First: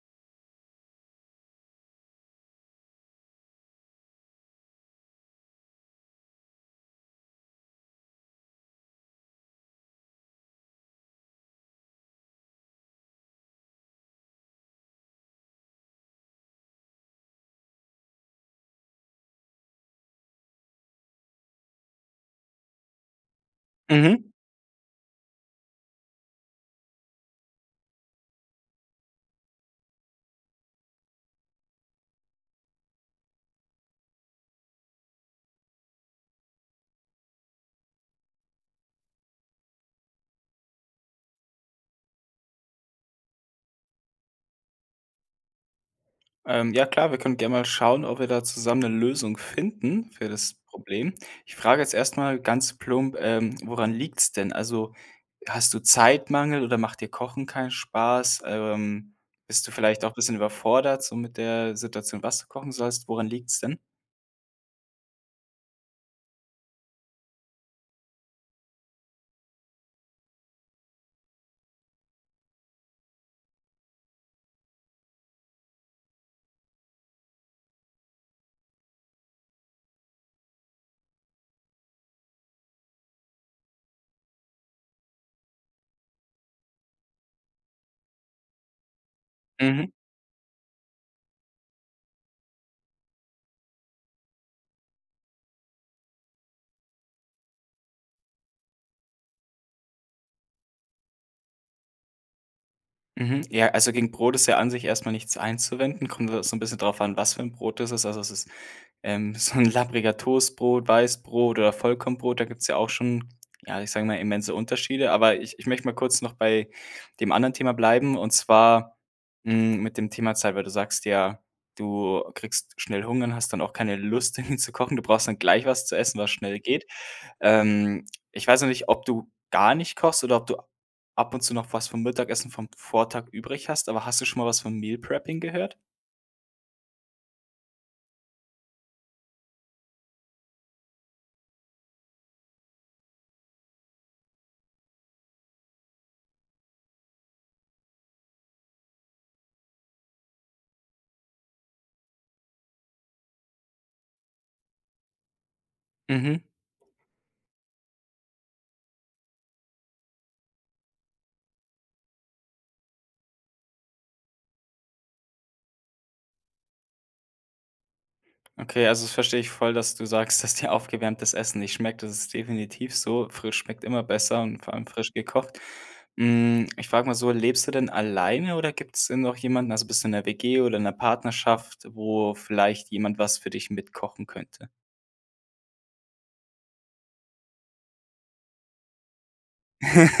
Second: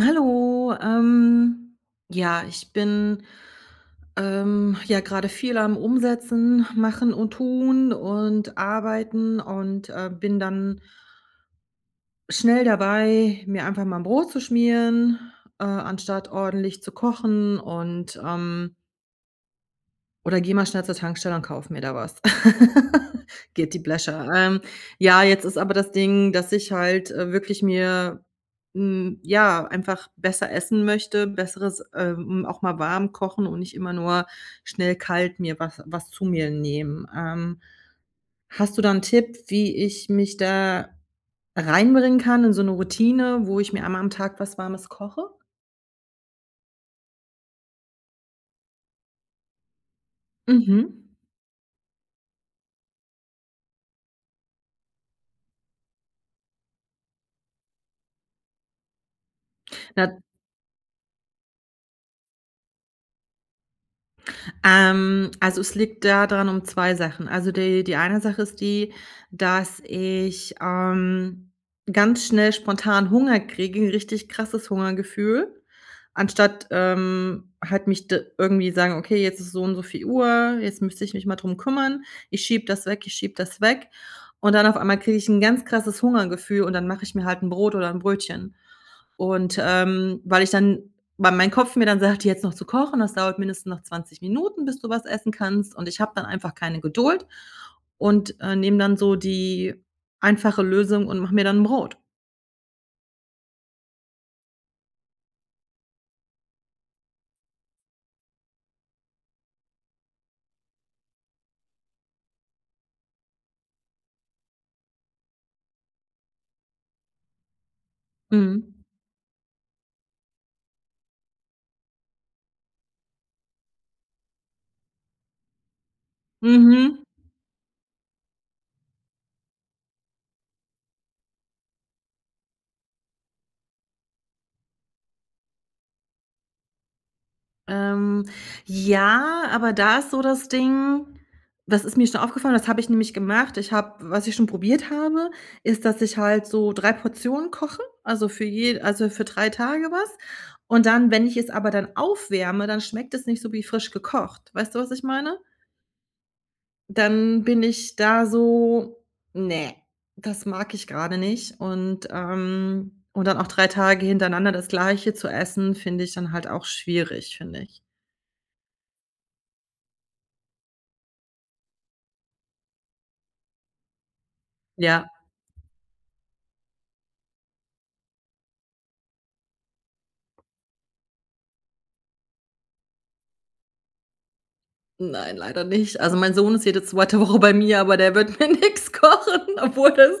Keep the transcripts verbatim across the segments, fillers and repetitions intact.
Hallo. Ähm, ja, ich bin, ähm, ja, grade viel am Umsetzen, Machen und Tun und Arbeiten und, äh, bin dann schnell dabei, mir einfach mal 'n Brot zu schmieren, äh, anstatt ordentlich zu kochen. Und, ähm oder gehe mal schnell zur Tankstelle und kaufe mir da was. Guilty Mhm. pleasure, ähm, ja, jetzt ist aber das Ding, dass ich halt, äh, wirklich mir hm, ja, einfach besser essen möchte. Besseres, äh, hm auch mal warm kochen und nicht immer nur schnell kalt mir was was zu mir nehmen. Ähm, hast du da 'n Tipp, wie ich mich da reinbringen kann, in so 'ne Routine, wo ich mir einmal am Tag was Warmes koche? Ähm. Ja, klar. Wir können gerne mal schauen, ob wir da zusammen 'ne Lösung finden, für das Problem. Mhm. Ich frage jetzt erstmal ganz plump, ähm, woran liegt's denn? Also, hast du Zeitmangel oder macht dir Kochen keinen Spaß? Ähm, bist du vielleicht auch 'n Na bisschen überfordert so mit der Situation, was du kochen sollst? Woran liegt's denn? Ähm, also es liegt da dran um zwei Sachen. Also, die die eine Sache ist die, dass ich, ähm, ganz schnell spontan Hunger kriege, richtig krasses Hungergefühl. Anstatt, ähm, halt mich da irgendwie sagen: „Okay, jetzt ist es so und so viel Uhr, jetzt müsste ich mich mal drum kümmern.“ Ich schiebe das weg, ich schiebe das weg. Und dann auf einmal kriege ich 'n ganz krasses Hungergefühl und dann mache ich mir halt 'n Brot oder 'n Brötchen. Und, Mhm. ähm, weil ich dann weil mein Kopf mir dann sagt: „Jetzt noch zu kochen, das dauert mindestens noch zwanzig Minuten, bis du was essen kannst.“ Und ich habe dann einfach keine Geduld und, äh, nehme dann so die einfache Lösung und mache mir dann 'n Brot. Mhm. Ja, also gegen Brot ist ja an sich erstmal nichts einzuwenden. Kommt ja so 'n bisschen darauf an, was für 'n Brot es ist. Also es ist, ähm, so 'n labbriger Toastbrot, Weißbrot oder Vollkornbrot. Da gibt's ja auch schon, ja, ich sage mal, immense Unterschiede. Aber ich ich möchte mal kurz noch bei dem anderen Thema bleiben. Und Mhm. zwar, hm, mit dem Thema Zeit. Weil du sagst ja, du kriegst schnell Hunger und hast dann auch keine Lust dann zu kochen. Du brauchst dann gleich was zu essen, was schnell geht. Mhm. Ähm, ich weiß noch nicht ob du gar nicht kochst oder ob du ab und zu noch was vom Mittagessen vom Vortag übrig hast? Aber hast du schon mal was vom Meal-Prepping gehört? Ähm, ja, aber da ist so das Ding, das ist mir schon aufgefallen, das habe ich nämlich gemacht. Ich habe was ich schon probiert habe, ist, dass ich halt so drei Portionen koche, also für je also für drei Tage was. Und dann, wenn ich es aber dann aufwärme, dann schmeckt das nicht so wie frisch gekocht. Weißt du, was ich meine? Mhm. Dann bin ich da so: „Ne, das mag ich gerade nicht.“ Und, ähm und dann auch drei Tage hintereinander das Gleiche zu essen, finde ich dann halt auch schwierig, finde ich. Okay, also das verstehe ich voll, dass du sagst, dass dir aufgewärmtes Essen nicht schmeckt, das ist definitiv so, frisch schmeckt immer besser, und vor allem Ja. frisch gekocht. Hm, ich frage mal so: „Lebst du denn alleine oder gibt's denn noch jemanden, also bist du in 'ner WG oder in 'ner Partnerschaft, wo vielleicht jemand was für dich mitkochen könnte?“ Nein, leider nicht. Also mein Sohn ist jede zweite Woche bei mir, aber der wird mir nix kochen, obwohl das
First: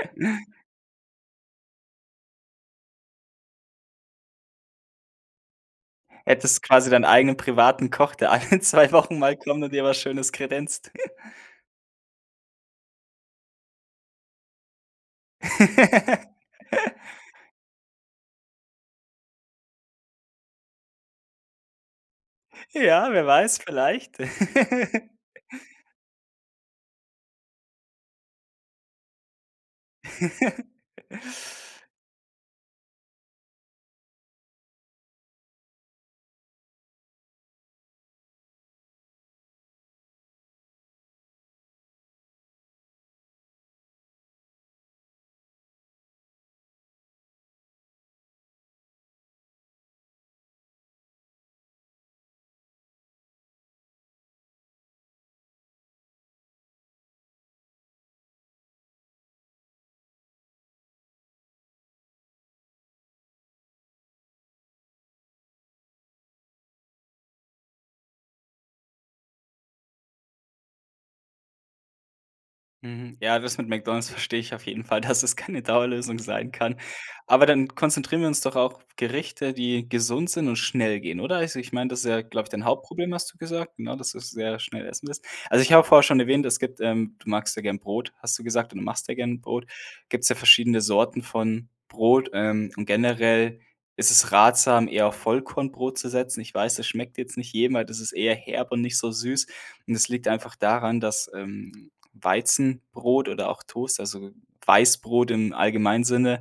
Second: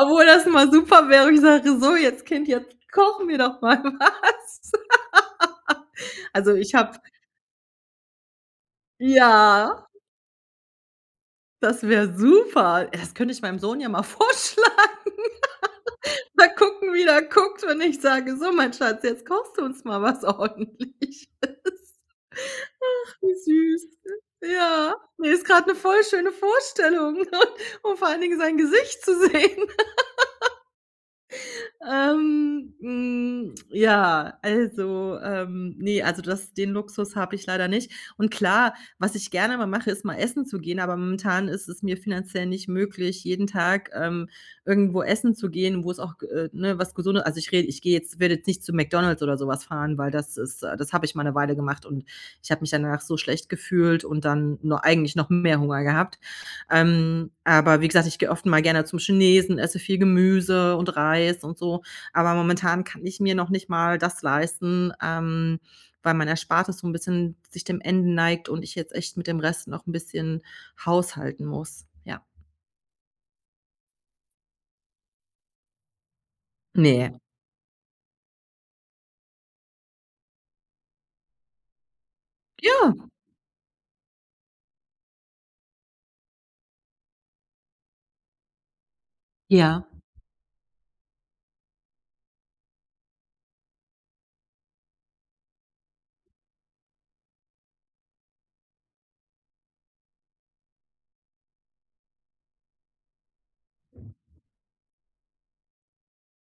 obwohl das mal super wäre, ich sage: „So, jetzt Kind jetzt kochen wir doch mal was.“ Also, Hättest ich quasi habe deinen eigenen privaten Koch, der alle zwei Wochen mal kommt und ja. dir was Schönes kredenzt. Das wäre super. Äh, das könnte ich meinem Sohn ja mal vorschlagen. Mal gucken, wie der guckt, wenn ich sage: „So, mein Schatz, jetzt kochst du uns mal was ordentliches.“ Ach, Ja, wer wie weiß, süß. vielleicht. Ja, ne, ist grad 'ne voll schöne Vorstellung, und vor allen Dingen sein Gesicht zu sehen. Ähm, hm, ja, also, ähm, ne, also das den Luxus habe ich leider nicht. Und klar, was ich gerne mal mache, ist mal essen zu gehen, aber momentan ist es mir finanziell nicht möglich, jeden Tag, ähm, irgendwo essen zu gehen, wo es auch, g äh, ne, was Gesunde also ich rede ich gehe jetzt werde jetzt nicht zu McDonald's oder sowas fahren, weil das ist äh, das habe ich mal 'ne Weile gemacht und ich habe mich danach so schlecht gefühlt und dann nur eigentlich noch mehr Hunger gehabt, ähm, aber wie gesagt, ich gehe oft mal gerne zum Chinesen, esse viel Gemüse und Reis und so, aber momentan kann ich mir noch nicht mal das leisten, ähm, weil mein Erspartes so 'n bisschen sich dem Ende neigt und ich jetzt echt mit dem Rest noch 'n bisschen haushalten muss. Ja. Mhm, ja, das mit McDonalds verstehe ich auf jeden Fall, dass es keine Dauerlösung sein kann. Ne. Aber dann konzentrieren wir uns doch auf Gerichte, die gesund sind und schnell gehen, oder? Also ich meine, das ist, glaube ich, dein Ja. Hauptproblem, hast du gesagt, ne, dass du sehr schnell essen willst. Also, ich habe vorher schon erwähnt, es gibt, ähm du magst ja gerne Brot, hast du gesagt, und du machst ja gerne 'n Brot. Ja. Gibt's ja verschiedene Sorten von Brot, ähm, und generell ist es ratsam, eher auf Vollkornbrot zu setzen. Ich weiß, das schmeckt jetzt nicht jedem, weil das ist eher herb und nicht so süß. Und es liegt einfach daran, dass, ähm, Weizenbrot oder auch Toast also Weißbrot im allgemeinen Sinne,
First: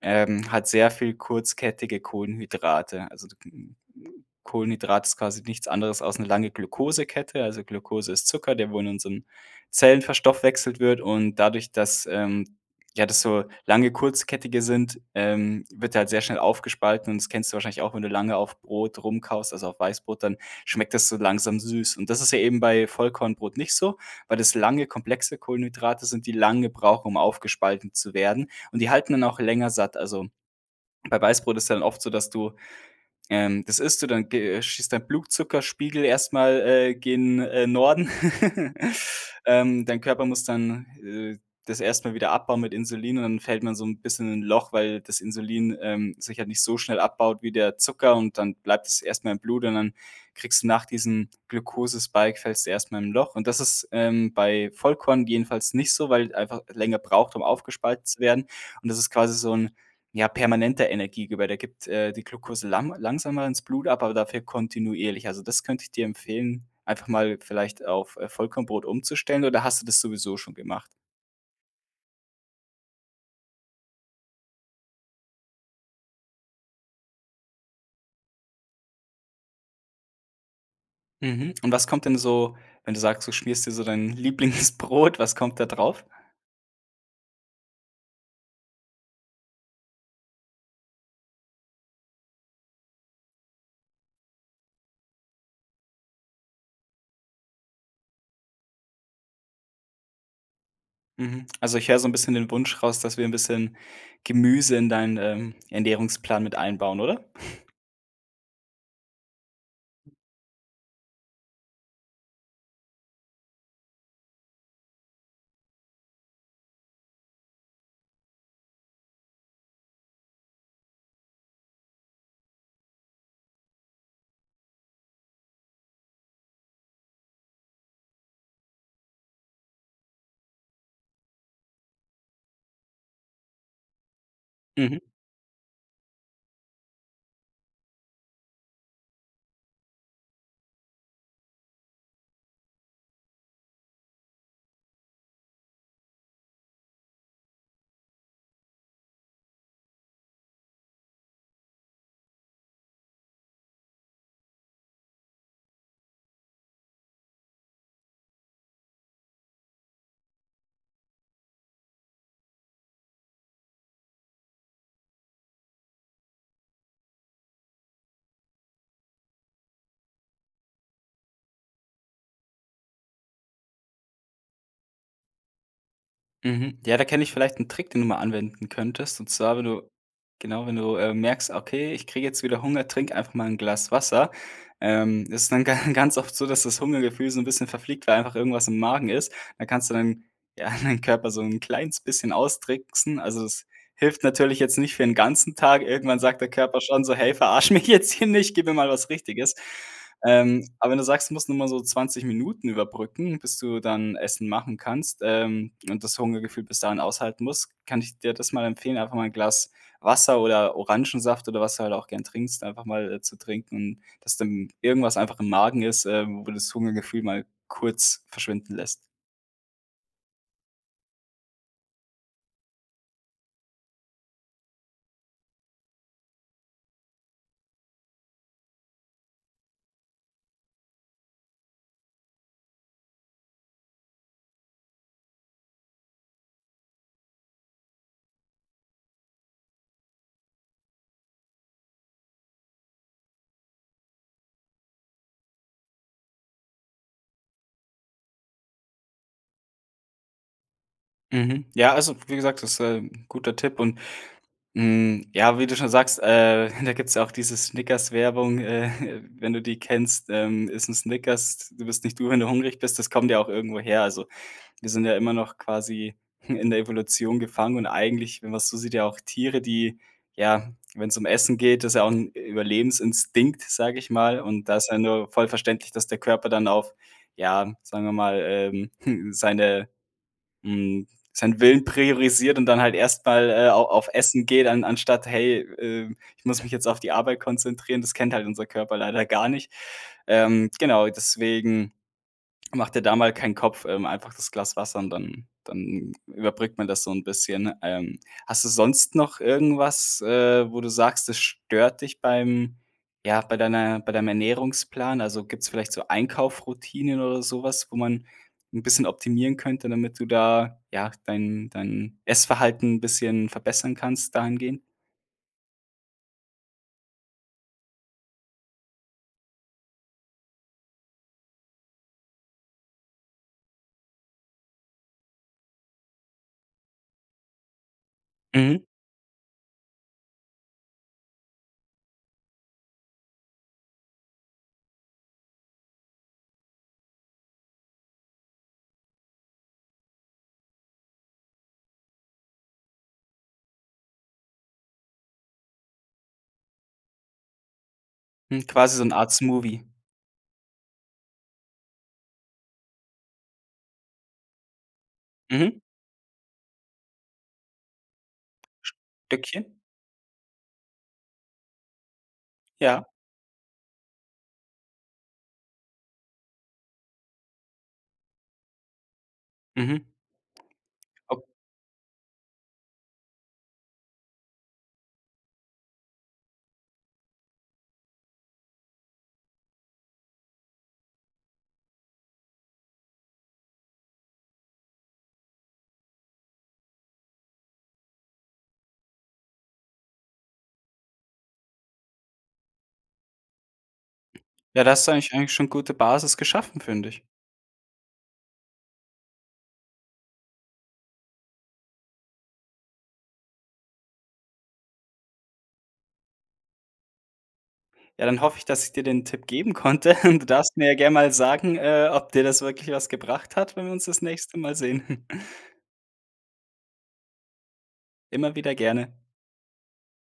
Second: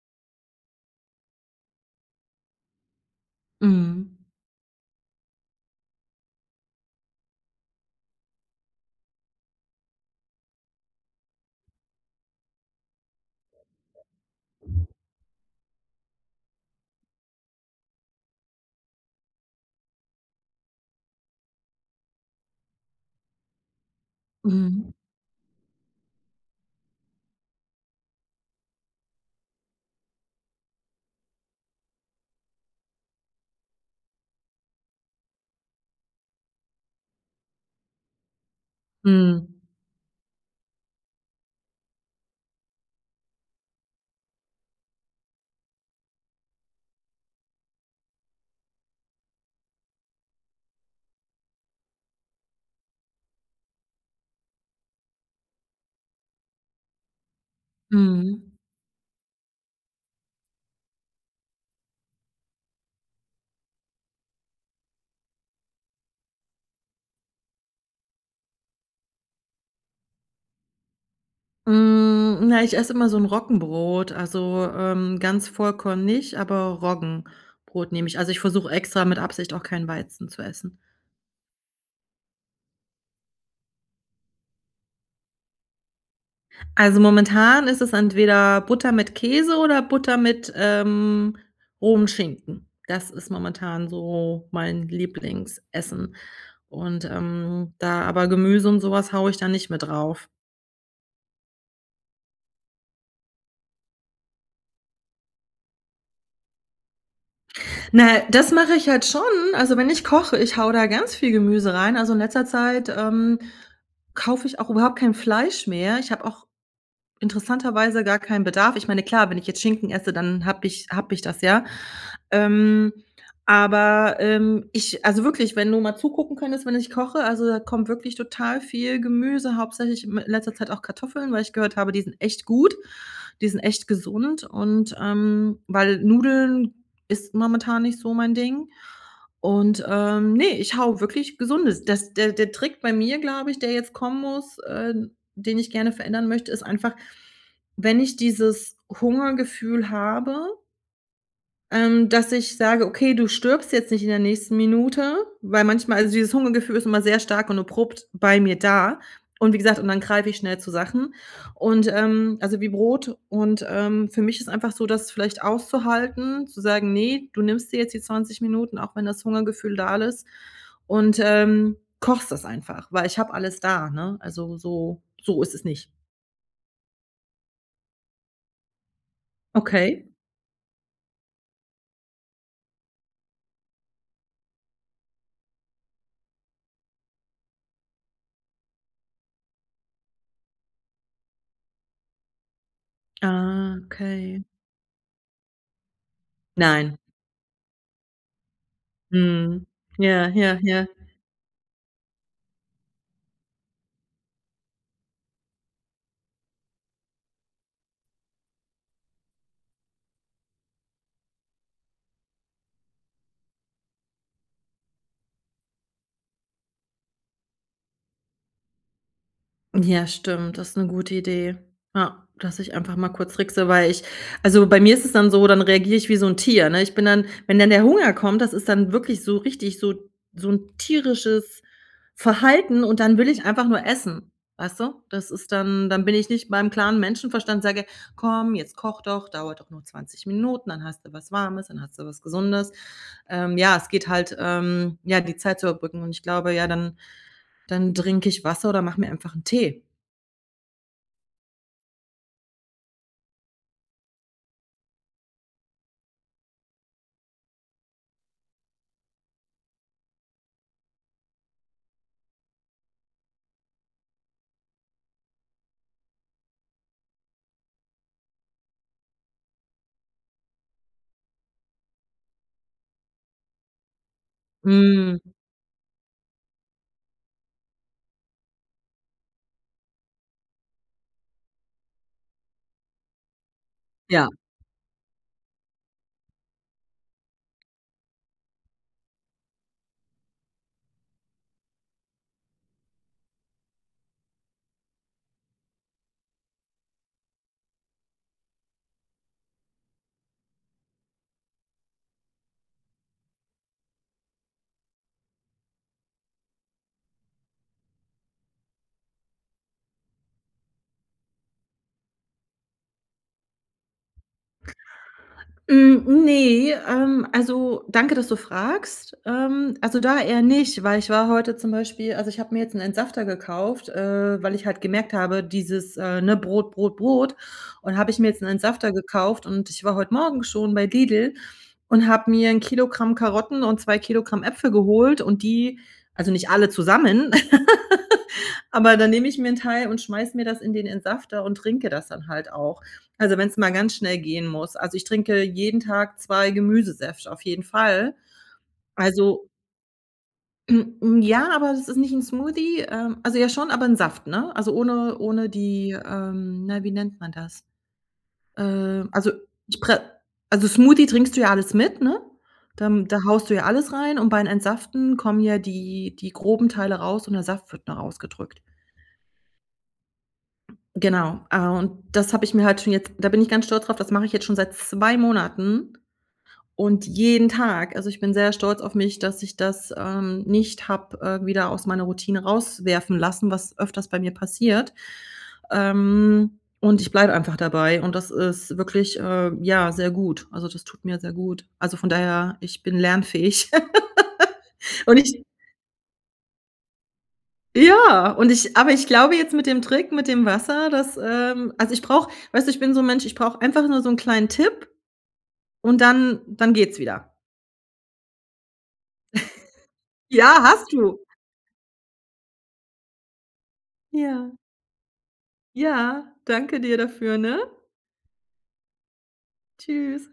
ähm, hat sehr viel kurzkettige Kohlenhydrate. Also k hm, Mhm. Kohlenhydrat ist quasi nichts anderes als 'ne lange Glukosekette. Also Glukose ist Zucker, der wo in unserem Zellen verstoffwechselt wird und dadurch, dass, ähm, ja, das so lange kurzkettige sind, ähm, wird der halt sehr schnell aufgespalten und das kennst du wahrscheinlich auch, wenn du lange auf Brot rumkaust, also auf Weißbrot, dann schmeckt das so langsam süß. Und das ist ja eben bei Vollkornbrot nicht so, weil das lange, Mhm. komplexe Kohlenhydrate sind, die lange brauchen, um aufgespalten zu werden und die halten dann auch länger satt. Also, bei Weißbrot ist ja dann oft so, dass du, ähm das isst du dann ge schießt dein Blutzuckerspiegel erstmal, äh, gen, äh, Norden. Mhm. Ähm, dein Körper muss dann, äh, das erstmal wieder abbauen mit Insulin und dann fällt man so 'n bisschen in 'n Loch, weil das Insulin, ähm, sich halt nicht so schnell abbaut wie der Zucker und dann bleibt es erstmal im Blut und dann kriegst du nach diesem Glukose-Spike fällst du erstmal in 'n Loch. Und, das ist, ähm, bei Vollkorn jedenfalls nicht so, weil einfach länger braucht, um aufgespaltet zu werden Mhm. und das ist quasi so 'n, ja, permanente Energiegeber, da gibt, äh, die Glukose lang langsamer ins Blut ab, aber dafür kontinuierlich. Also, das könnte ich dir empfehlen, einfach mal vielleicht auf, äh, Vollkornbrot umzustellen, oder hast du das sowieso schon gemacht? Hm, na, ich esse immer so 'n Roggenbrot, also, ähm, ganz Vollkorn nicht, aber Roggenbrot nehme ich. Also, ich versuche extra mit Absicht auch kein Weizen zu essen. Mhm, und was kommt denn so, wenn du sagst, du schmierst dir so dein Lieblingsbrot, was kommt da drauf? Also, momentan ist es entweder Butter mit Käse oder Butter mit, ähm, rohem Schinken. Das ist momentan so mein Lieblingsessen. Und, ähm, da aber Gemüse und sowas haue ich da nicht mit drauf. Mhm, also ich höre so 'n bisschen den Wunsch raus, dass wir 'n bisschen Gemüse in deinen, ähm, Ernährungsplan mit einbauen, oder? Na, das mache ich halt schon. Also, wenn ich koche, ich haue da ganz viel Gemüse rein. Also, in letzter Zeit, ähm, kaufe ich auch überhaupt kein Fleisch mehr. Ich habe auch interessanterweise gar keinen Bedarf. Ich meine, klar, wenn ich jetzt Schinken esse, dann habe ich habe ich das, ja. Ähm, aber, ähm, ich also wirklich, wenn du mal zugucken könntest, wenn ich koche, also, da kommt wirklich total viel Gemüse, hauptsächlich m in letzter Zeit auch Kartoffeln, weil ich gehört habe, die sind echt gut. Die sind echt gesund und, Mhm. ähm, weil Nudeln ist momentan nicht so mein Ding. Und, ähm, ne, ich haue wirklich Gesundes das der der Trick bei mir, glaube ich, der jetzt kommen muss äh, den ich gerne verändern möchte, ist einfach, wenn ich dieses Hungergefühl habe Ähm, dass ich sage: „Okay, du stirbst jetzt nicht in der nächsten Minute“, weil manchmal also dieses Hungergefühl ist immer sehr stark und abrupt bei mir da und wie gesagt und dann greife ich schnell zu Sachen. Und, ähm also wie Brot, und, ähm, für mich ist einfach so, das vielleicht auszuhalten zu sagen: „Ne, du nimmst dir jetzt die zwanzig Minuten, auch wenn das Hungergefühl da ist und, ähm, kochst das einfach“, weil ich habe alles da, ne, also so so ist es nicht. Mhm. Ja, da kenne ich vielleicht 'n Trick, den du mal anwenden könntest. Und zwar, wenn du Okay. genau, wenn du, äh, merkst: „Okay, ich kriege jetzt wieder Hunger“, trinke einfach mal 'n Glas Wasser, ähm, das ist dann ga ganz oft so, dass das Hungergefühl so 'n bisschen verfliegt, weil einfach irgendwas im Magen ist, dann kannst du dann ja deinen Körper so 'n kleines bisschen austricksen. Also, es Ah, hilft okay. natürlich jetzt nicht für 'n ganzen Tag. Irgendwann sagt der Körper Nein. schon so: „Hey, verarsch mich jetzt hier nicht, gib mir mal was Richtiges.“ Mhm. Ja, ja, Ähm, ja. aber wenn du sagst, du musst nur mal so zwanzig Minuten überbrücken, bis du dann Essen machen kannst, ähm, und das Hungergefühl bis dahin aushalten musst, kann ich dir das mal empfehlen, einfach mal 'n Glas Wasser oder Orangensaft oder was du halt auch gern trinkst, einfach mal, äh, zu trinken und dass dann irgendwas einfach im Magen ist, äh, wo das Hungergefühl mal kurz verschwinden lässt. Ja, stimmt. Das 'ne gute Idee. Ja, dass ich einfach mal kurz trickse, weil ich also, bei mir ist es dann so, dann reagiere ich wie so 'n Tier, ne? Ich bin dann wenn dann der Hunger kommt, das ist dann wirklich so richtig so so 'n tierisches Verhalten. Und dann will ich einfach nur essen, weißt du? Das ist dann dann bin ich nicht beim klaren Menschenverstand sage: „Komm, jetzt koch doch. Dauert doch nur zwanzig Minuten. Dann hast du was Warmes. Dann hast du was Gesundes.“ Ähm, ja, es geht halt, ähm, ja, die Zeit zu überbrücken. Und ich glaube, ja, dann dann trinke ich Wasser oder mache mir einfach 'n Tee. Mhm. Ja, also, wie gesagt, das, äh, 'n guter Tipp und, hm, ja, wie du schon sagst, äh, da gibt's ja auch diese Snickers-Werbung, äh, wenn du die kennst, ähm: „Iss 'n Snickers, du bist nicht du, wenn du hungrig bist.“ Das kommt ja auch irgendwo her. Also, wir sind ja immer noch quasi in der Evolution gefangen. Und eigentlich, wenn man's so sieht, ja auch Tiere, die ja, wenn's um Essen geht das ist ja auch 'n Überlebensinstinkt, sage ich mal. Und da ist ja Mhm. nur voll verständlich, dass der Körper dann auf, ja, sagen wir mal, ähm, seine, hm, seinen Willen priorisiert und dann halt erst mal, äh, au auf Ja. Essen geht, an anstatt: „Hey, ähm, ich muss mich jetzt auf die Arbeit konzentrieren.“ Das kennt halt unser Körper leider gar nicht. Ähm, genau, deswegen, mach dir da mal keinen Kopf, ähm, einfach das Glas Wasser und dann dann überbrückt man das so 'n bisschen. Ähm, hast du sonst noch irgendwas, äh, wo du sagst, es stört dich beim ja, bei deiner bei deinem Ernährungsplan? Also, gibt's vielleicht so Einkaufsroutinen oder sowas, wo man 'n bisschen optimieren könnte, damit du da, ja, dein dein Essverhalten 'n bisschen verbessern kannst dahingehend? Hm, ne, ähm, also danke, dass du fragst. Ähm, also da eher nicht, weil ich war heute zum Beispiel also ich habe mir jetzt 'n Entsafter gekauft, äh, weil ich halt gemerkt habe, dieses, äh, ne, Brot, Brot, Brot und habe ich mir jetzt 'n Mhm. Entsafter gekauft und ich war heute Morgen schon bei Lidl und habe mir 'n Kilogramm Karotten und zwei Kilogramm Äpfel geholt und die also nicht alle zusammen. Aber dann nehme ich mir 'n Teil und schmeiße mir das in den Entsafter und trinke das dann halt auch. Also, wenn es mal ganz schnell gehen muss. Also, ich trinke jeden Tag zwei Gemüsesäfte auf jeden Fall. Hm, quasi so 'n Art Also Smoothie. Hm, ja, aber das ist nicht 'n Smoothie. Ähm, also ja, schon, aber 'n Saft, ne? Also ohne ohne Mhm. die, ähm, na wie nennt man das? Ähm, also Stückchen? ich pre also Smoothie trinkst du ja alles mit, ne? Ja. Dann da haust du ja alles rein und beim Entsaften kommen ja die die groben Teile raus und der Saft wird nur ausgedrückt. Mhm. Genau. Ob Äh, und das habe ich mir halt schon jetzt da bin ich ganz stolz drauf, das mache ich jetzt schon seit zwei Monaten. Und jeden Tag, also, ich bin sehr stolz auf mich, dass ich das, ähm, nicht habe, äh, wieder aus meiner Routine rauswerfen lassen, was öfters bei mir passiert. Ähm, und ich bleibe einfach dabei. Und das ist wirklich, ähm, ja, sehr gut. Also, das tut mir sehr gut. Also, von daher, ich bin lernfähig. Ja, das hast du Und eigentlich ich eigentlich schon gute Basis geschaffen, finde ich. Ja! Und ich aber ich glaube jetzt mit dem Trick mit dem Wasser, dass, ähm also ich brauche weißt du, ich bin so 'n Mensch, ich brauche einfach nur so 'n kleinen Tipp und dann dann geht's wieder. Ja, dann hoffe ich, dass ich dir den Tipp geben konnte, und Ja, darfst mir hast ja gern du! mal sagen, äh, ob dir das wirklich was gebracht hat, wenn wir uns das Ja. nächste Mal sehen. Ja, danke dir dafür, ne? Immer wieder gerne. Tschüss.